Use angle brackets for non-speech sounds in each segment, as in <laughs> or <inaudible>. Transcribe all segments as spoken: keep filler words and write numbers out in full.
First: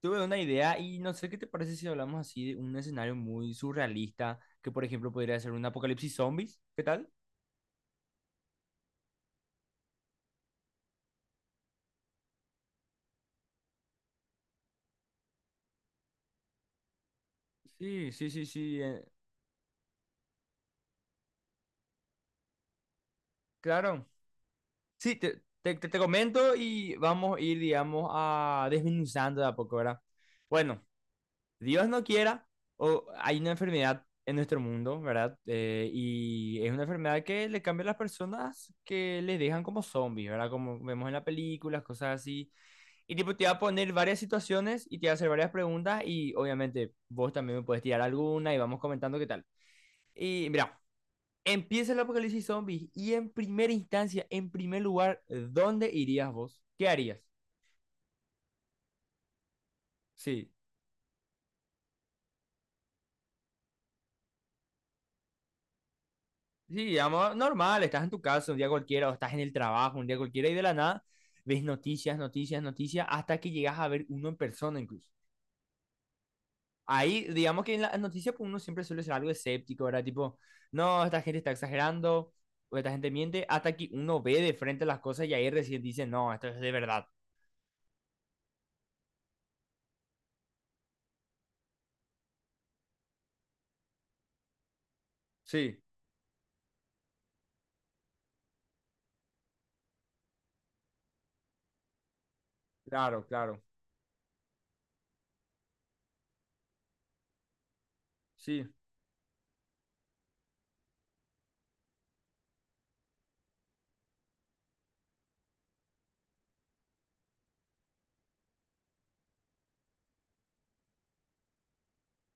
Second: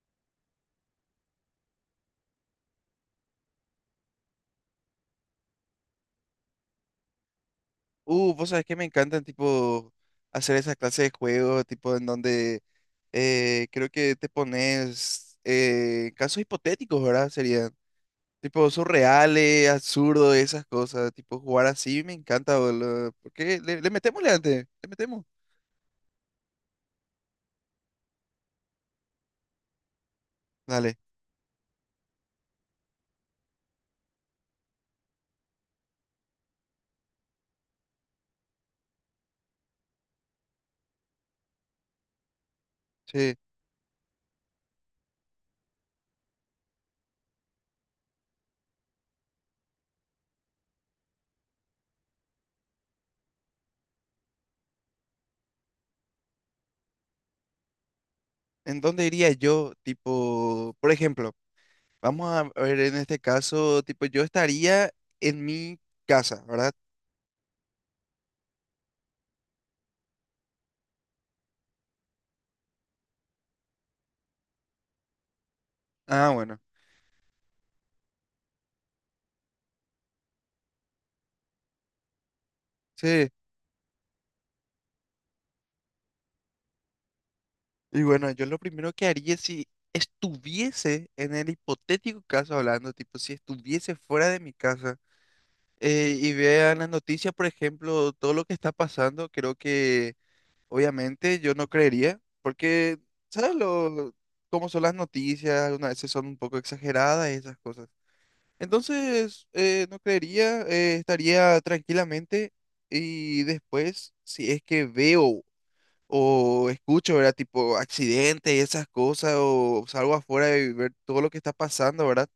Tuve una idea y no sé qué te parece si hablamos así de un escenario muy surrealista, que por ejemplo podría ser un apocalipsis zombies. ¿Qué tal? Uh, vos sabés que me encantan, tipo, hacer esa clase de juegos, tipo, en donde eh, creo que te pones eh, casos hipotéticos, ¿verdad? Serían, Sí, sí, sí, tipo, sí. eh, surreales, absurdos, esas cosas, tipo, jugar así me encanta, boludo. ¿Por qué? Le, le Claro. metemos, antes, le Sí, metemos. te, te, te- te comento y vamos a ir, digamos, a desmenuzando de a poco, ¿verdad? Bueno, Dale, Dios no quiera, o hay una enfermedad en nuestro mundo, ¿verdad? Eh, y es una enfermedad que le cambia a las personas que les dejan como zombies, ¿verdad? Como vemos en las películas, cosas así. Y tipo, sí. te va a poner varias situaciones y te va a hacer varias preguntas y obviamente vos también me puedes tirar alguna y vamos comentando qué tal. Y mira, empieza el apocalipsis zombies y en primera instancia, en primer lugar, ¿dónde irías vos? ¿Qué harías? ¿En dónde iría yo? Sí, Tipo, por ejemplo, vamos a ver en este caso, tipo, yo estaría en mi casa, ¿verdad? sí, digamos, normal, estás en tu casa un día cualquiera o estás en el trabajo un día cualquiera y de la nada ves noticias, noticias, noticias hasta que llegas a ver uno en persona incluso. Ah, bueno, Ahí, digamos que en las noticias pues, uno siempre suele ser algo escéptico, ¿verdad? Tipo, no, esta gente está exagerando, o esta gente sí. miente, hasta que uno ve de frente las cosas y ahí recién dice, no, esto es de verdad. Y bueno, yo lo primero que haría si estuviese en el hipotético caso hablando, tipo, si estuviese fuera de mi casa Sí, eh, y vean las noticias, por ejemplo, todo lo que está pasando, creo que obviamente yo no creería, porque, claro, ¿sabes claro. lo, cómo son las noticias? Algunas veces son un poco exageradas y esas cosas. Sí, Entonces, eh, no creería, eh, estaría tranquilamente y después, si es que veo o escucho, ¿verdad? Tipo accidentes y esas cosas, o salgo afuera y ver todo lo que está pasando, ¿verdad?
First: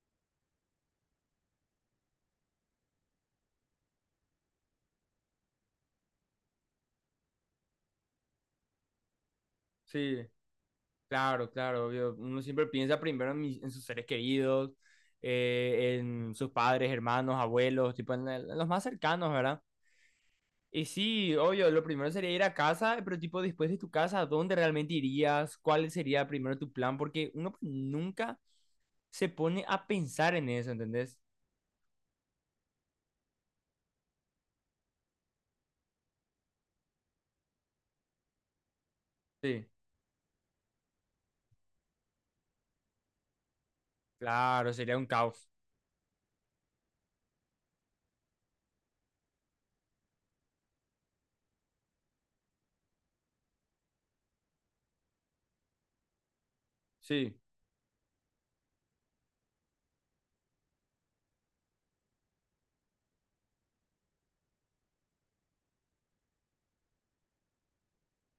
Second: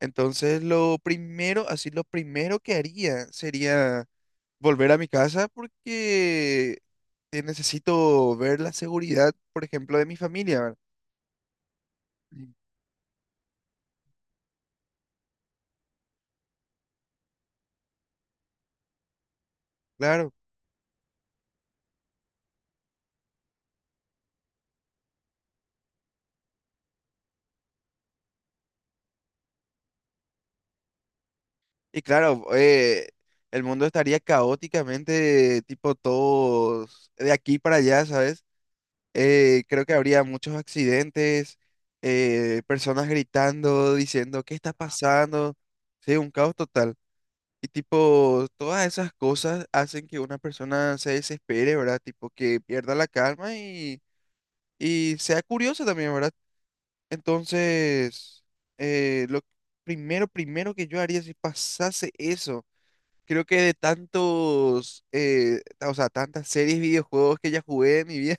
Entonces, lo primero, así, lo primero que haría sería volver a mi casa porque eh, necesito ver la seguridad, por ejemplo, de mi sí, familia, ¿verdad? claro, claro, obvio. Uno Mm. siempre piensa primero en, mis- en sus seres queridos, eh, en sus padres, hermanos, abuelos, tipo en, el- en los más cercanos, ¿verdad? Claro. Y sí, obvio, lo primero sería ir a casa, pero tipo después de tu casa, ¿a dónde realmente irías? ¿Cuál sería primero tu plan? Porque uno pues, nunca se pone a pensar en eso, ¿entendés? Y claro, eh, el mundo estaría caóticamente, tipo todos de aquí para allá, ¿sabes? eh, Sí, creo que habría muchos accidentes, eh, personas gritando, diciendo, ¿qué está claro, sería un caos. pasando? Sí, un caos total. Y tipo, todas esas cosas hacen que una persona se desespere, ¿verdad? Tipo, que pierda la calma y, y sea curiosa también, ¿verdad? Sí, Entonces, eh, lo primero, primero que yo haría si pasase eso. Creo que de tantos, eh, o sea, tantas series, videojuegos que ya jugué en mi vida,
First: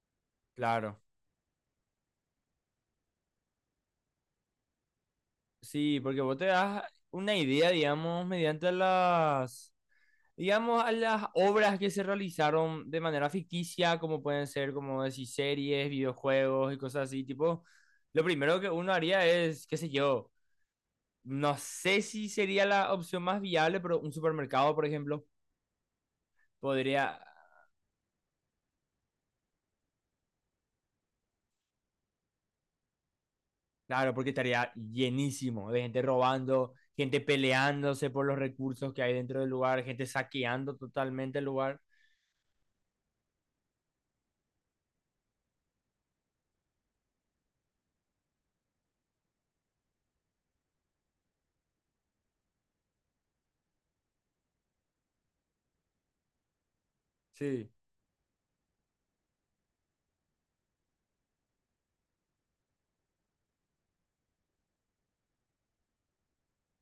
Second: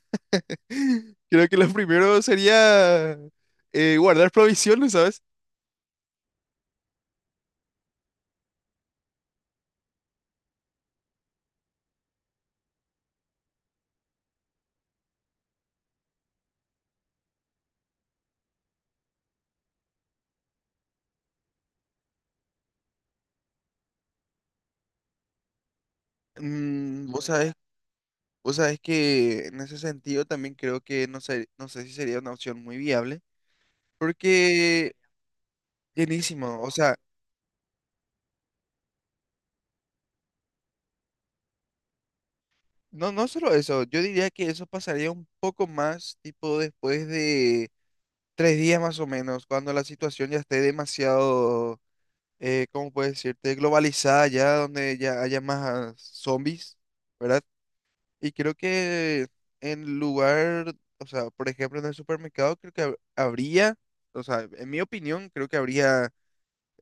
claro. <laughs> creo que lo primero sería eh, guardar provisiones, ¿sabes? Sí, porque vos te das una idea, digamos, mediante las, digamos, a las obras que se realizaron de manera ficticia, como pueden ser, como decir, series, videojuegos y cosas así, tipo, lo primero que uno haría es, qué sé yo, no sé si sería la opción más viable, pero un supermercado, por ejemplo, Mm, podría, vos sabés, vos sabés que en ese sentido también creo que no sé, no sé si sería una opción muy viable, claro, porque estaría porque llenísimo de gente llenísimo, o robando, sea, gente peleándose por los recursos que hay dentro del lugar, gente saqueando totalmente el lugar. no, no solo eso, yo diría que eso pasaría un poco más, tipo después de tres días más o menos, cuando la situación ya esté demasiado eh, ¿cómo puedes decirte? Globalizada ya, donde ya haya más zombies, ¿verdad? Sí. Y creo que en lugar, o sea, por ejemplo, en el supermercado, creo que hab- habría, o sea, en mi opinión, creo que habría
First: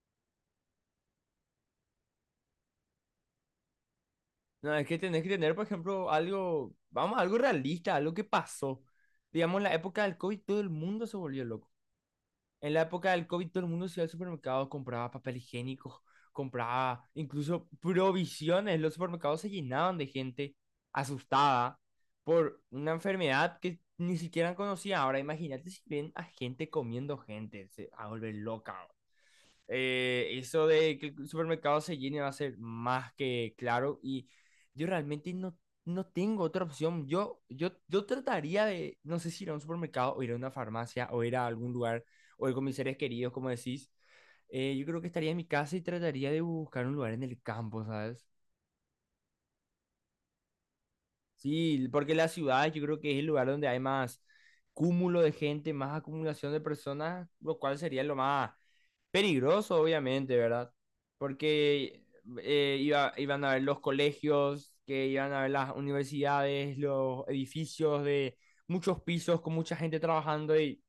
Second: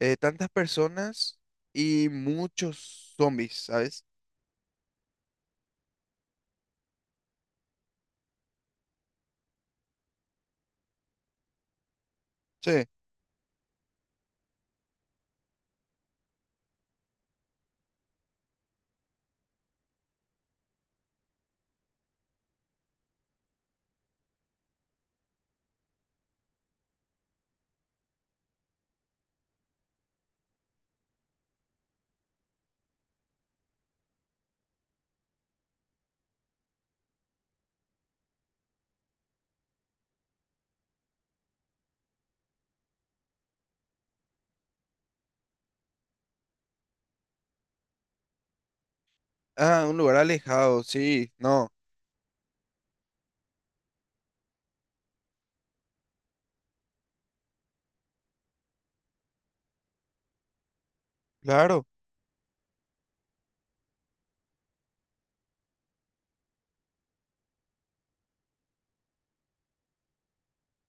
eh, tantas personas y muchos zombies, ¿sabes? No, es que tenés que tener, por ejemplo, algo, vamos, algo realista, algo que pasó. Digamos, en la época del COVID todo el mundo se volvió loco. En la Sí. época del COVID todo el mundo se iba al supermercado, compraba papel higiénico, compraba incluso provisiones. Los supermercados se llenaban de gente asustada por una enfermedad que ni siquiera conocía. Ahora imagínate si ven a gente comiendo gente, se va a volver loca. Eh, eso de que el supermercado se llene va a ser más que claro y yo realmente no, no tengo otra opción. Yo, yo, yo trataría de, no sé si ir a un supermercado o ir a una farmacia o ir a algún lugar o ir con mis seres queridos, como decís. Eh, yo creo que estaría en mi casa y trataría de buscar un lugar en el campo, ¿sabes? Ah, un lugar alejado, sí, no, Sí, porque la ciudad yo creo que es el lugar donde hay más cúmulo de gente, más acumulación de personas, lo cual sería lo más peligroso, obviamente, ¿verdad? claro. Porque eh, iba- iban a ver los colegios, que iban a ver las universidades, los edificios de muchos pisos con mucha gente trabajando y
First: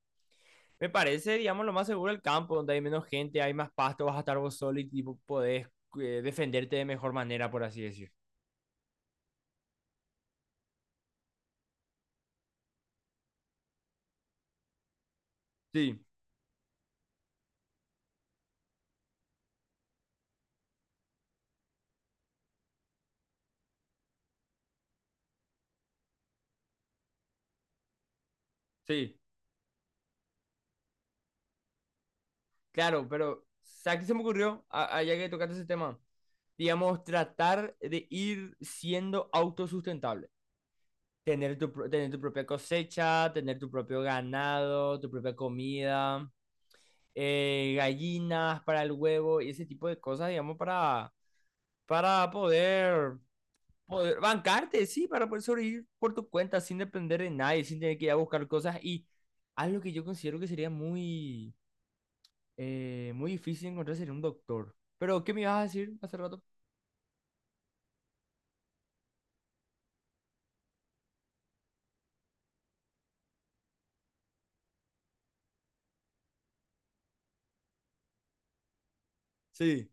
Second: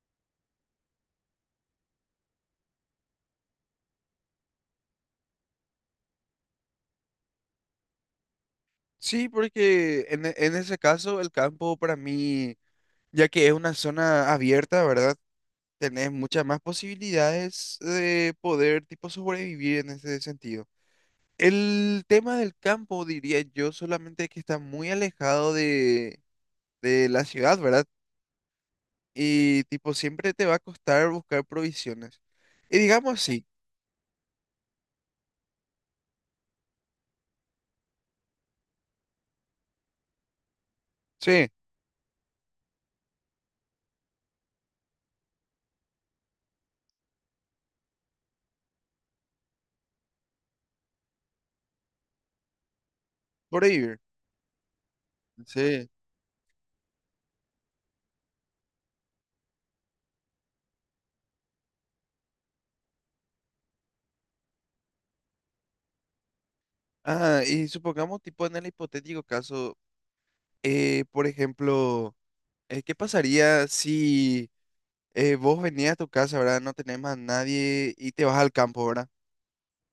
me parece, digamos, lo más seguro el campo, donde hay menos gente, hay más pasto, vas a estar vos solo y tipo, podés eh, defenderte de mejor manera, por así decir. Sí, porque en, e- en ese caso el campo para mí, ya que es una zona abierta, ¿verdad? Sí, Tenés muchas más posibilidades de poder tipo sobrevivir en ese sentido. El tema del campo, diría yo, solamente que está muy alejado de, de la ciudad, ¿verdad? sí, Y tipo siempre te va a costar buscar provisiones. Y claro, digamos pero así, ¿sabes qué se me ocurrió? A- Allá que tocaste ese tema, digamos, tratar de ir siendo autosustentable. sí, tener tu, tener tu propia cosecha, tener tu propio ganado, tu propia comida, eh, gallinas para el huevo y ese tipo de cosas, digamos, para, para poder, sobrevivir. poder bancarte, sí, para poder sobrevivir Sí. por tu cuenta sin depender de nadie, sin tener que ir a buscar cosas. Y algo que yo considero que sería muy, eh, muy difícil encontrar sería un doctor. Pero, ¿qué me ibas a decir hace rato? Ah, y supongamos tipo en el hipotético caso, eh, por ejemplo, eh, ¿qué pasaría si eh, vos venías a tu casa, ¿verdad? No tenés más nadie y te vas al campo, ¿verdad? Sí,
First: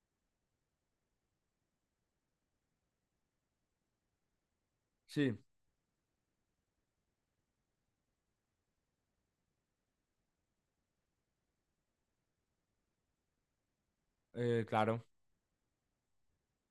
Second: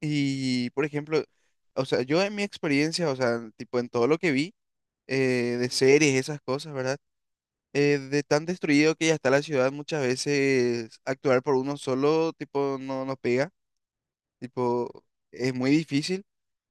Y, por ejemplo, o sea, yo en mi experiencia, o sea, tipo en todo lo que vi sí, eh, de series, esas cosas, ¿verdad? Eh, de tan destruido que ya está la ciudad, muchas veces actuar por uno solo, tipo, no nos pega, eh, claro. tipo, es muy difícil.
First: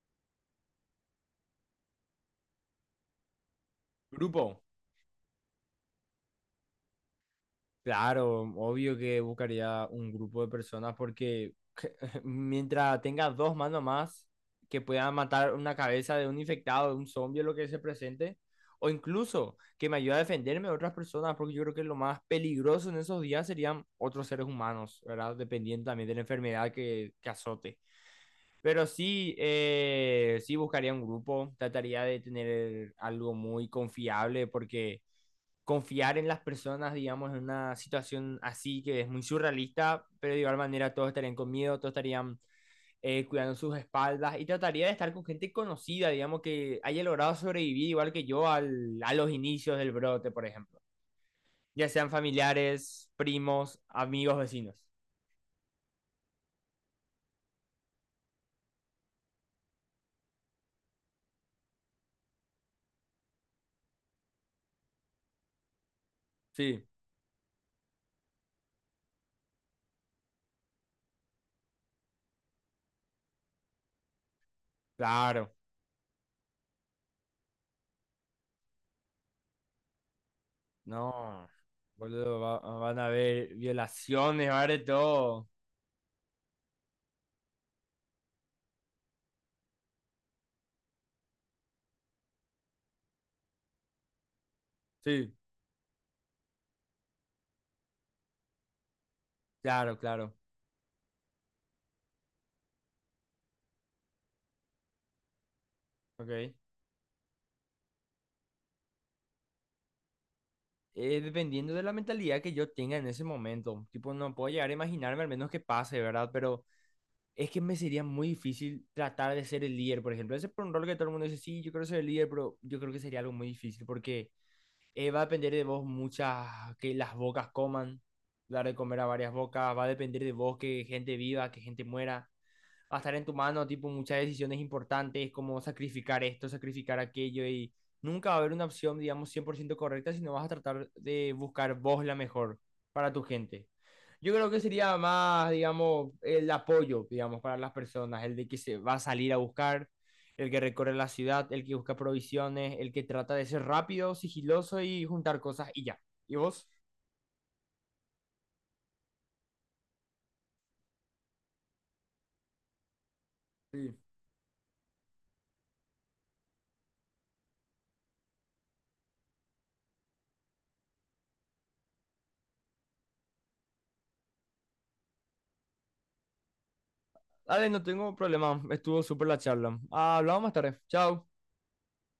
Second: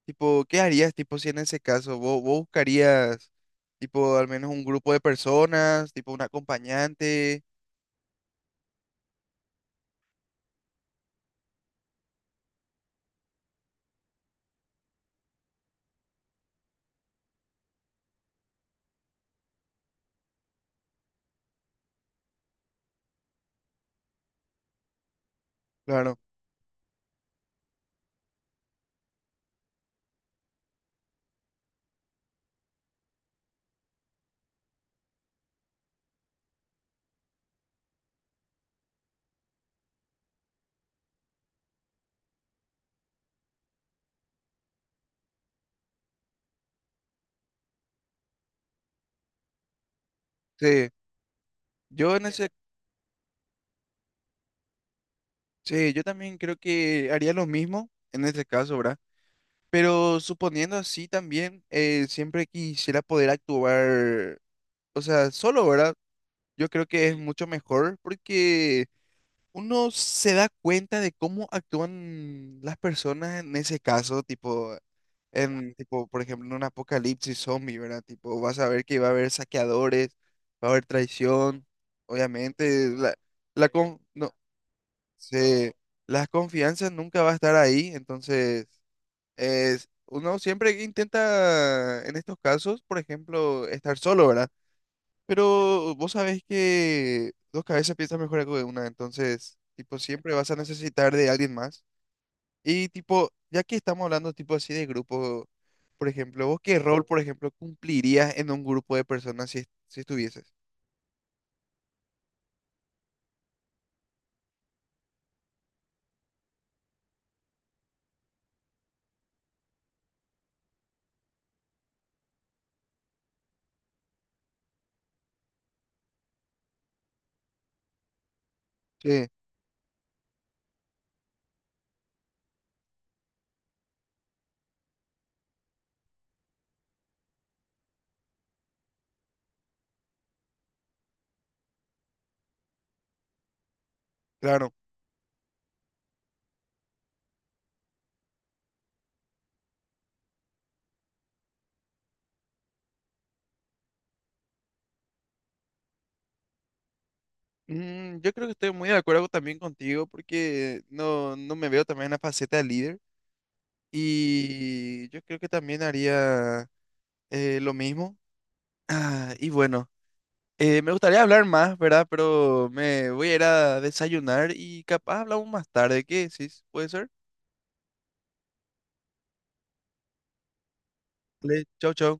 Tipo, ¿qué harías, tipo, si en ese caso vos, vos buscarías, tipo, al menos Grupo. un grupo de personas, tipo, un acompañante? Claro, obvio que buscaría un grupo de personas porque <laughs> mientras tenga dos manos más que puedan matar una cabeza de un infectado, de un zombie, lo que se presente, o incluso que me ayude a defenderme de otras personas, porque yo creo que lo más peligroso en esos días serían otros seres humanos, ¿verdad? Dependiendo también de Claro, la enfermedad que, que azote. Pero sí, eh, sí buscaría un grupo, trataría de tener algo muy confiable porque confiar en las personas, digamos, en una situación así que es muy surrealista, pero de igual manera todos estarían con miedo, todos estarían eh, cuidando sus espaldas y trataría de estar con gente conocida, digamos, que haya logrado sobrevivir igual que yo al, a los inicios del brote, por ejemplo. sí. Ya sean Yo en ese, familiares, primos, amigos, vecinos. sí, yo también creo que haría lo mismo en ese caso, ¿verdad? Pero suponiendo así también, eh, siempre quisiera poder actuar, o sea, solo, ¿verdad? Yo Sí, creo que es mucho mejor porque uno se da cuenta de cómo actúan las personas en ese caso, tipo, claro. en, tipo, por ejemplo, en un apocalipsis zombie, ¿verdad? Tipo, vas a ver que va a haber saqueadores, va a haber No, traición, boludo, va- obviamente, van a la, haber la con- no, violaciones, va a haber de todo. se, la confianza nunca va a estar ahí, entonces es- uno siempre intenta, en estos casos, por ejemplo, estar solo, ¿verdad? Sí, Pero vos sabés que dos cabezas piensan mejor que una, entonces, claro, tipo, claro. siempre vas a necesitar de alguien más. Y, tipo, ya que estamos hablando, tipo, así de grupo, por ejemplo, Ok. ¿vos qué rol, por ejemplo, cumplirías en un grupo de personas si, est- si estuvieses? Eh, dependiendo de la mentalidad que yo tenga en ese momento. Tipo, no puedo llegar a imaginarme al menos que pase, ¿verdad? Pero es que me sería muy difícil tratar de ser el líder, por ejemplo. Ese es por un rol que todo el mundo dice, sí, yo quiero ser el líder, pero yo creo que sería algo muy difícil porque eh, va a depender de vos muchas, que las bocas coman, dar de comer a Sí, varias bocas, va a depender de vos que gente viva, que gente muera, va a estar en tu mano, tipo, muchas decisiones importantes, como sacrificar esto, sacrificar aquello, y nunca va a haber una opción, digamos, cien por ciento correcta, sino vas a tratar de buscar vos la mejor para tu gente. Yo creo que claro. sería más, digamos, el apoyo, digamos, para las personas, el de que se va a salir a buscar, el que recorre la ciudad, el que busca provisiones, el que trata de ser rápido, sigiloso y juntar cosas y ya. ¿Y vos? Mm, yo creo que estoy muy de acuerdo también contigo porque no, no me veo también en la faceta de líder. Sí. Y yo creo que también haría eh, lo mismo. Ah, y bueno, eh, me gustaría hablar más, ¿verdad? Pero me voy a ir a desayunar y capaz hablamos más tarde. ¿Qué decís? ¿Puede ser? Dale, no tengo problema, estuvo súper la charla. Hablamos más tarde. Chao. Dale, chau, chau.